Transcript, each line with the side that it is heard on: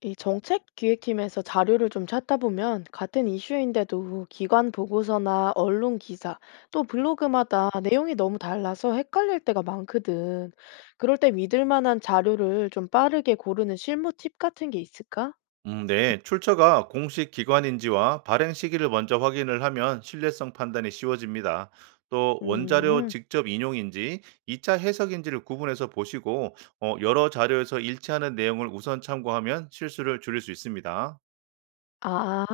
left: 이 정책 기획팀에서 자료를 좀 찾다 보면 같은 이슈인데도 기관 보고서나 언론 기사 또 블로그마다 내용이 너무 달라서 헷갈릴 때가 많거든. 그럴 때 믿을 만한 자료를 좀 빠르게 고르는 실무 팁 같은 게 있을까?
right: 네. 출처가 공식 기관인지와 발행 시기를 먼저 확인을 하면 신뢰성 판단이 쉬워집니다. 또 원자료
left: 음.
right: 직접 인용인지, 2차 해석인지를 구분해서 보시고 여러 자료에서 일치하는 내용을 우선 참고하면 실수를 줄일 수 있습니다.
left: 아,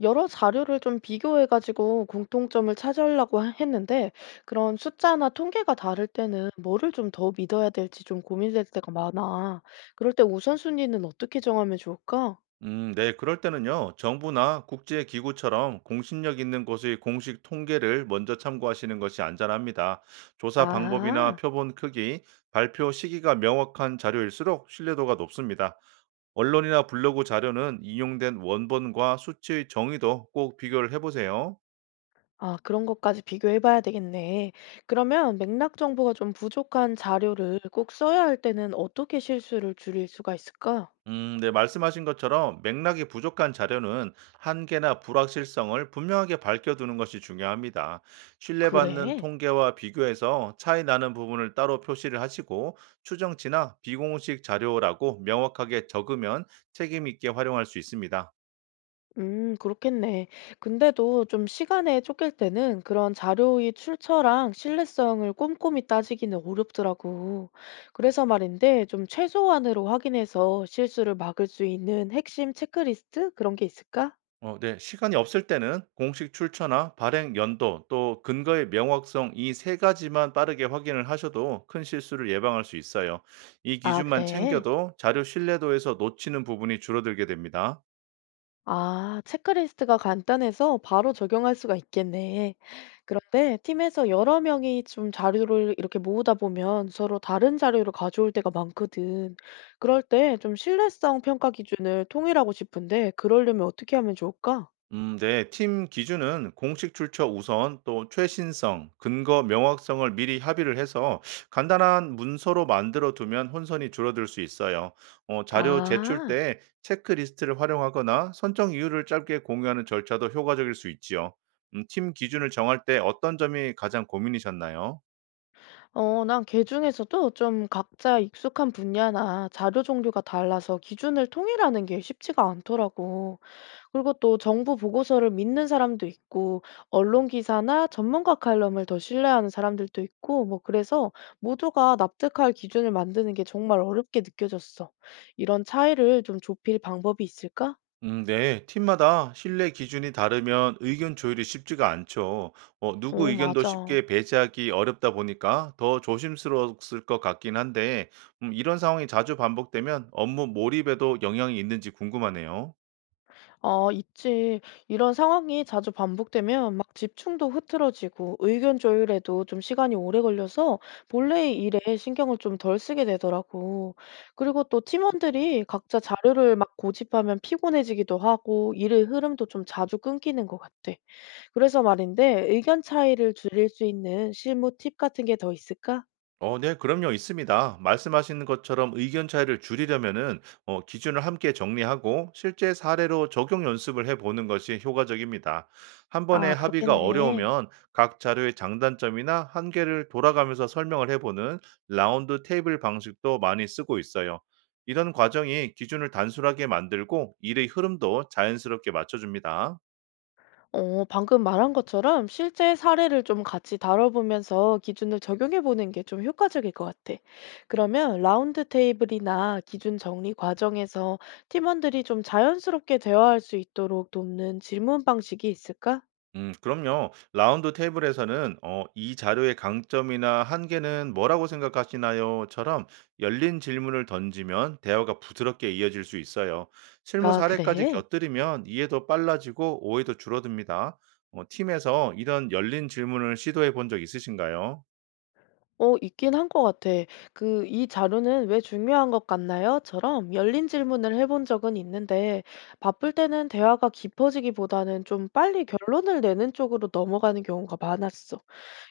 left: 여러 자료를 좀 비교해 가지고 공통점을 찾으려고 했는데 그런 숫자나 통계가 다를 때는 뭐를 좀 더 믿어야 될지 좀 고민될 때가 많아. 그럴 때 우선순위는 어떻게 정하면 좋을까?
right: 네. 그럴 때는요. 정부나 국제기구처럼 공신력 있는 곳의 공식 통계를 먼저 참고하시는 것이 안전합니다. 조사 방법이나
left: 아,
right: 표본 크기, 발표 시기가 명확한 자료일수록 신뢰도가 높습니다. 언론이나 블로그 자료는 인용된 원본과 수치의 정의도 꼭 비교를 해보세요.
left: 아, 그런 것까지 비교해 봐야 되겠네. 그러면 맥락 정보가 좀 부족한 자료를 꼭 써야 할 때는 어떻게 실수를 줄일 수가 있을까?
right: 네, 말씀하신 것처럼 맥락이 부족한 자료는 한계나 불확실성을 분명하게 밝혀두는 것이 중요합니다. 신뢰받는
left: 그래.
right: 통계와 비교해서 차이 나는 부분을 따로 표시를 하시고 추정치나 비공식 자료라고 명확하게 적으면 책임 있게 활용할 수 있습니다.
left: 그렇겠네. 근데도 좀 시간에 쫓길 때는 그런 자료의 출처랑 신뢰성을 꼼꼼히 따지기는 어렵더라고. 그래서 말인데 좀 최소한으로 확인해서 실수를 막을 수 있는 핵심 체크리스트 그런 게 있을까?
right: 네. 시간이 없을 때는 공식 출처나 발행 연도 또 근거의 명확성 이 세 가지만 빠르게 확인을 하셔도 큰 실수를 예방할 수 있어요. 이
left: 아,
right: 기준만
left: 그래.
right: 챙겨도 자료 신뢰도에서 놓치는 부분이 줄어들게 됩니다.
left: 아, 체크리스트가 간단해서 바로 적용할 수가 있겠네. 그런데 팀에서 여러 명이 좀 자료를 이렇게 모으다 보면 서로 다른 자료를 가져올 때가 많거든. 그럴 때 좀 신뢰성 평가 기준을 통일하고 싶은데 그러려면 어떻게 하면 좋을까?
right: 네. 팀 기준은 공식 출처 우선 또 최신성, 근거 명확성을 미리 합의를 해서 간단한 문서로 만들어 두면 혼선이 줄어들 수 있어요. 자료 제출
left: 아,
right: 때 체크리스트를 활용하거나 선정 이유를 짧게 공유하는 절차도 효과적일 수 있지요. 팀 기준을 정할 때 어떤 점이 가장 고민이셨나요?
left: 어, 난 걔 중에서도 좀 각자 익숙한 분야나 자료 종류가 달라서 기준을 통일하는 게 쉽지가 않더라고. 그리고 또 정부 보고서를 믿는 사람도 있고, 언론 기사나 전문가 칼럼을 더 신뢰하는 사람들도 있고, 뭐 그래서 모두가 납득할 기준을 만드는 게 정말 어렵게 느껴졌어. 이런 차이를 좀 좁힐 방법이 있을까?
right: 네. 팀마다 신뢰 기준이 다르면 의견 조율이 쉽지가 않죠.
left: 어,
right: 누구 의견도
left: 맞아.
right: 쉽게 배제하기 어렵다 보니까 더 조심스러웠을 것 같긴 한데, 이런 상황이 자주 반복되면 업무 몰입에도 영향이 있는지 궁금하네요.
left: 아, 있지. 이런 상황이 자주 반복되면 막 집중도 흐트러지고 의견 조율에도 좀 시간이 오래 걸려서 본래의 일에 신경을 좀 덜 쓰게 되더라고. 그리고 또 팀원들이 각자 자료를 막 고집하면 피곤해지기도 하고 일의 흐름도 좀 자주 끊기는 것 같아. 그래서 말인데 의견 차이를 줄일 수 있는 실무 팁 같은 게 더 있을까?
right: 네, 그럼요, 있습니다. 말씀하신 것처럼 의견 차이를 줄이려면은 기준을 함께 정리하고 실제 사례로 적용 연습을 해보는 것이 효과적입니다. 한 번에
left: 아,
right: 합의가
left: 그렇겠네.
right: 어려우면 각 자료의 장단점이나 한계를 돌아가면서 설명을 해보는 라운드 테이블 방식도 많이 쓰고 있어요. 이런 과정이 기준을 단순하게 만들고 일의 흐름도 자연스럽게 맞춰줍니다.
left: 어, 방금 말한 것처럼 실제 사례를 좀 같이 다뤄보면서 기준을 적용해보는 게 좀 효과적일 것 같아. 그러면 라운드 테이블이나 기준 정리 과정에서 팀원들이 좀 자연스럽게 대화할 수 있도록 돕는 질문 방식이 있을까?
right: 그럼요. 라운드 테이블에서는 이 자료의 강점이나 한계는 뭐라고 생각하시나요?처럼 열린 질문을 던지면 대화가 부드럽게 이어질 수 있어요. 실무
left: 아,
right: 사례까지
left: 그래?
right: 곁들이면 이해도 빨라지고 오해도 줄어듭니다. 팀에서 이런 열린 질문을 시도해 본 적 있으신가요?
left: 어, 있긴 한 것 같아. 그, 이 자료는 왜 중요한 것 같나요? 처럼 열린 질문을 해본 적은 있는데, 바쁠 때는 대화가 깊어지기보다는 좀 빨리 결론을 내는 쪽으로 넘어가는 경우가 많았어.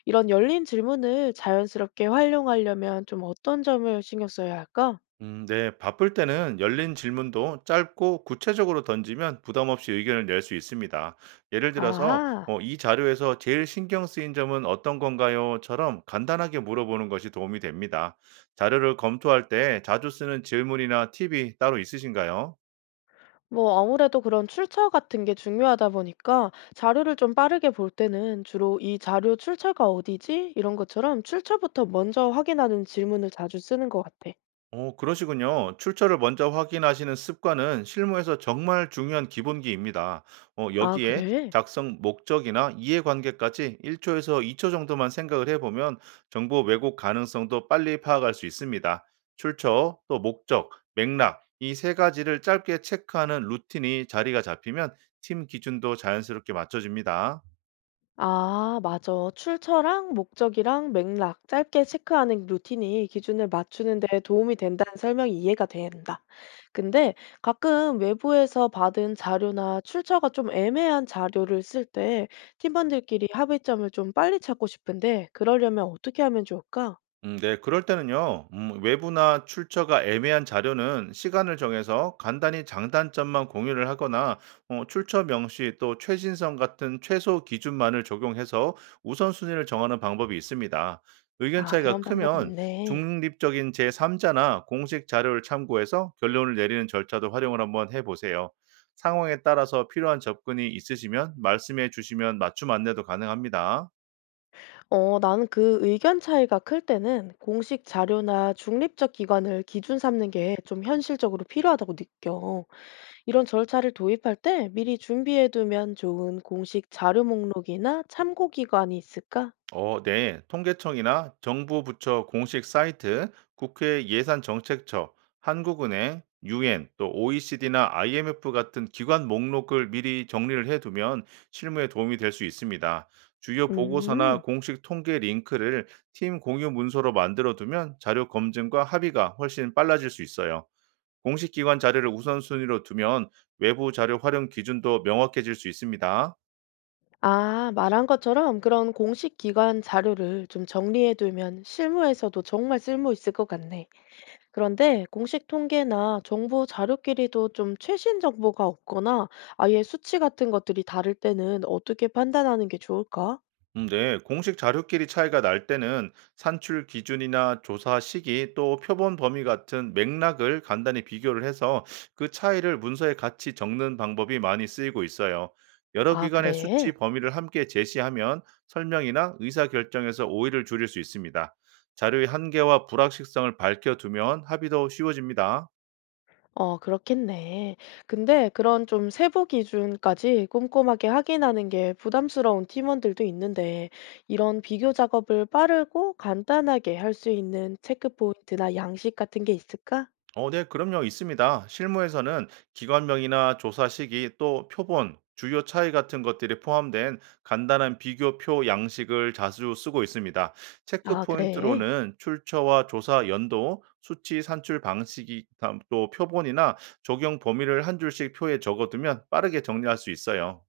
left: 이런 열린 질문을 자연스럽게 활용하려면 좀 어떤 점을 신경 써야 할까?
right: 네. 바쁠 때는 열린 질문도 짧고 구체적으로 던지면 부담 없이 의견을 낼 수 있습니다. 예를 들어서,
left: 아하.
right: 이 자료에서 제일 신경 쓰인 점은 어떤 건가요?처럼 간단하게 물어보는 것이 도움이 됩니다. 자료를 검토할 때 자주 쓰는 질문이나 팁이 따로 있으신가요?
left: 뭐 아무래도 그런 출처 같은 게 중요하다 보니까 자료를 좀 빠르게 볼 때는 주로 이 자료 출처가 어디지? 이런 것처럼 출처부터 먼저 확인하는 질문을 자주 쓰는 것 같아.
right: 그러시군요. 출처를 먼저 확인하시는 습관은 실무에서 정말 중요한 기본기입니다. 어,
left: 아,
right: 여기에
left: 그래?
right: 작성 목적이나 이해관계까지 1초에서 2초 정도만 생각을 해보면 정보 왜곡 가능성도 빨리 파악할 수 있습니다. 출처, 또 목적, 맥락, 이 세 가지를 짧게 체크하는 루틴이 자리가 잡히면 팀 기준도 자연스럽게 맞춰집니다.
left: 아, 맞아. 출처랑 목적이랑 맥락 짧게 체크하는 루틴이 기준을 맞추는 데 도움이 된다는 설명이 이해가 된다. 근데 가끔 외부에서 받은 자료나 출처가 좀 애매한 자료를 쓸 때 팀원들끼리 합의점을 좀 빨리 찾고 싶은데 그러려면 어떻게 하면 좋을까?
right: 네. 그럴 때는요. 외부나 출처가 애매한 자료는 시간을 정해서 간단히 장단점만 공유를 하거나 어 출처 명시 또 최신성 같은 최소 기준만을 적용해서 우선순위를 정하는 방법이 있습니다. 의견
left: 아,
right: 차이가
left: 그런 방법이
right: 크면
left: 있네.
right: 중립적인 제3자나 공식 자료를 참고해서 결론을 내리는 절차도 활용을 한번 해 보세요. 상황에 따라서 필요한 접근이 있으시면 말씀해 주시면 맞춤 안내도 가능합니다.
left: 어, 나는 그 의견 차이가 클 때는 공식 자료나 중립적 기관을 기준 삼는 게 좀 현실적으로 필요하다고 느껴. 이런 절차를 도입할 때 미리 준비해두면 좋은 공식 자료 목록이나 참고 기관이 있을까?
right: 네. 통계청이나 정부 부처 공식 사이트, 국회 예산정책처, 한국은행, UN, 또 OECD나 IMF 같은 기관 목록을 미리 정리를 해두면 실무에 도움이 될 수 있습니다. 주요
left: 음,
right: 보고서나 공식 통계 링크를 팀 공유 문서로 만들어 두면 자료 검증과 합의가 훨씬 빨라질 수 있어요. 공식 기관 자료를 우선순위로 두면 외부 자료 활용 기준도 명확해질 수 있습니다.
left: 아, 말한 것처럼 그런 공식 기관 자료를 좀 정리해두면 실무에서도 정말 쓸모 있을 것 같네. 그런데 공식 통계나 정부 자료끼리도 좀 최신 정보가 없거나 아예 수치 같은 것들이 다를 때는 어떻게 판단하는 게 좋을까?
right: 네, 공식 자료끼리 차이가 날 때는 산출 기준이나 조사 시기 또 표본 범위 같은 맥락을 간단히 비교를 해서 그 차이를 문서에 같이 적는 방법이 많이 쓰이고 있어요. 여러
left: 아,
right: 기관의 수치
left: 그래?
right: 범위를 함께 제시하면 설명이나 의사결정에서 오해를 줄일 수 있습니다. 자료의 한계와 불확실성을 밝혀두면 합의도 쉬워집니다.
left: 어 그렇겠네. 근데 그런 좀 세부 기준까지 꼼꼼하게 확인하는 게 부담스러운 팀원들도 있는데 이런 비교 작업을 빠르고 간단하게 할 수 있는 체크 포인트나 양식 같은 게 있을까?
right: 네, 그럼요. 있습니다. 실무에서는 기관명이나 조사 시기 또 표본, 주요 차이 같은 것들이 포함된 간단한 비교표 양식을 자주 쓰고 있습니다. 체크
left: 아, 그래.
right: 포인트로는 출처와 조사 연도, 수치 산출 방식이 다음 또 표본이나 적용 범위를 한 줄씩 표에 적어두면 빠르게 정리할 수 있어요.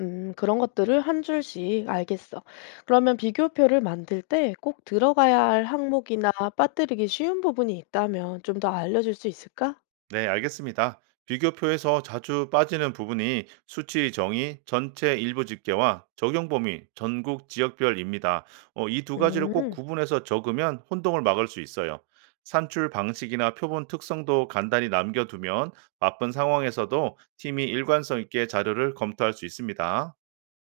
left: 그런 것들을 한 줄씩 알겠어. 그러면 비교표를 만들 때 꼭 들어가야 할 항목이나 빠뜨리기 쉬운 부분이 있다면 좀 더 알려줄 수 있을까?
right: 네, 알겠습니다. 비교표에서 자주 빠지는 부분이 수치 정의, 전체 일부 집계와 적용 범위, 전국 지역별입니다. 이두 가지를 꼭
left: 음.
right: 구분해서 적으면 혼동을 막을 수 있어요. 산출 방식이나 표본 특성도 간단히 남겨두면 바쁜 상황에서도 팀이 일관성 있게 자료를 검토할 수 있습니다.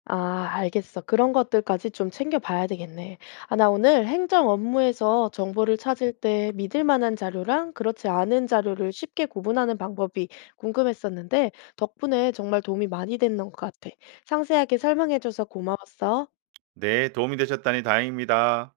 left: 아, 알겠어. 그런 것들까지 좀 챙겨봐야 되겠네. 아, 나 오늘 행정 업무에서 정보를 찾을 때 믿을 만한 자료랑 그렇지 않은 자료를 쉽게 구분하는 방법이 궁금했었는데, 덕분에 정말 도움이 많이 됐는 것 같아. 상세하게 설명해줘서 고마웠어.
right: 네, 도움이 되셨다니 다행입니다.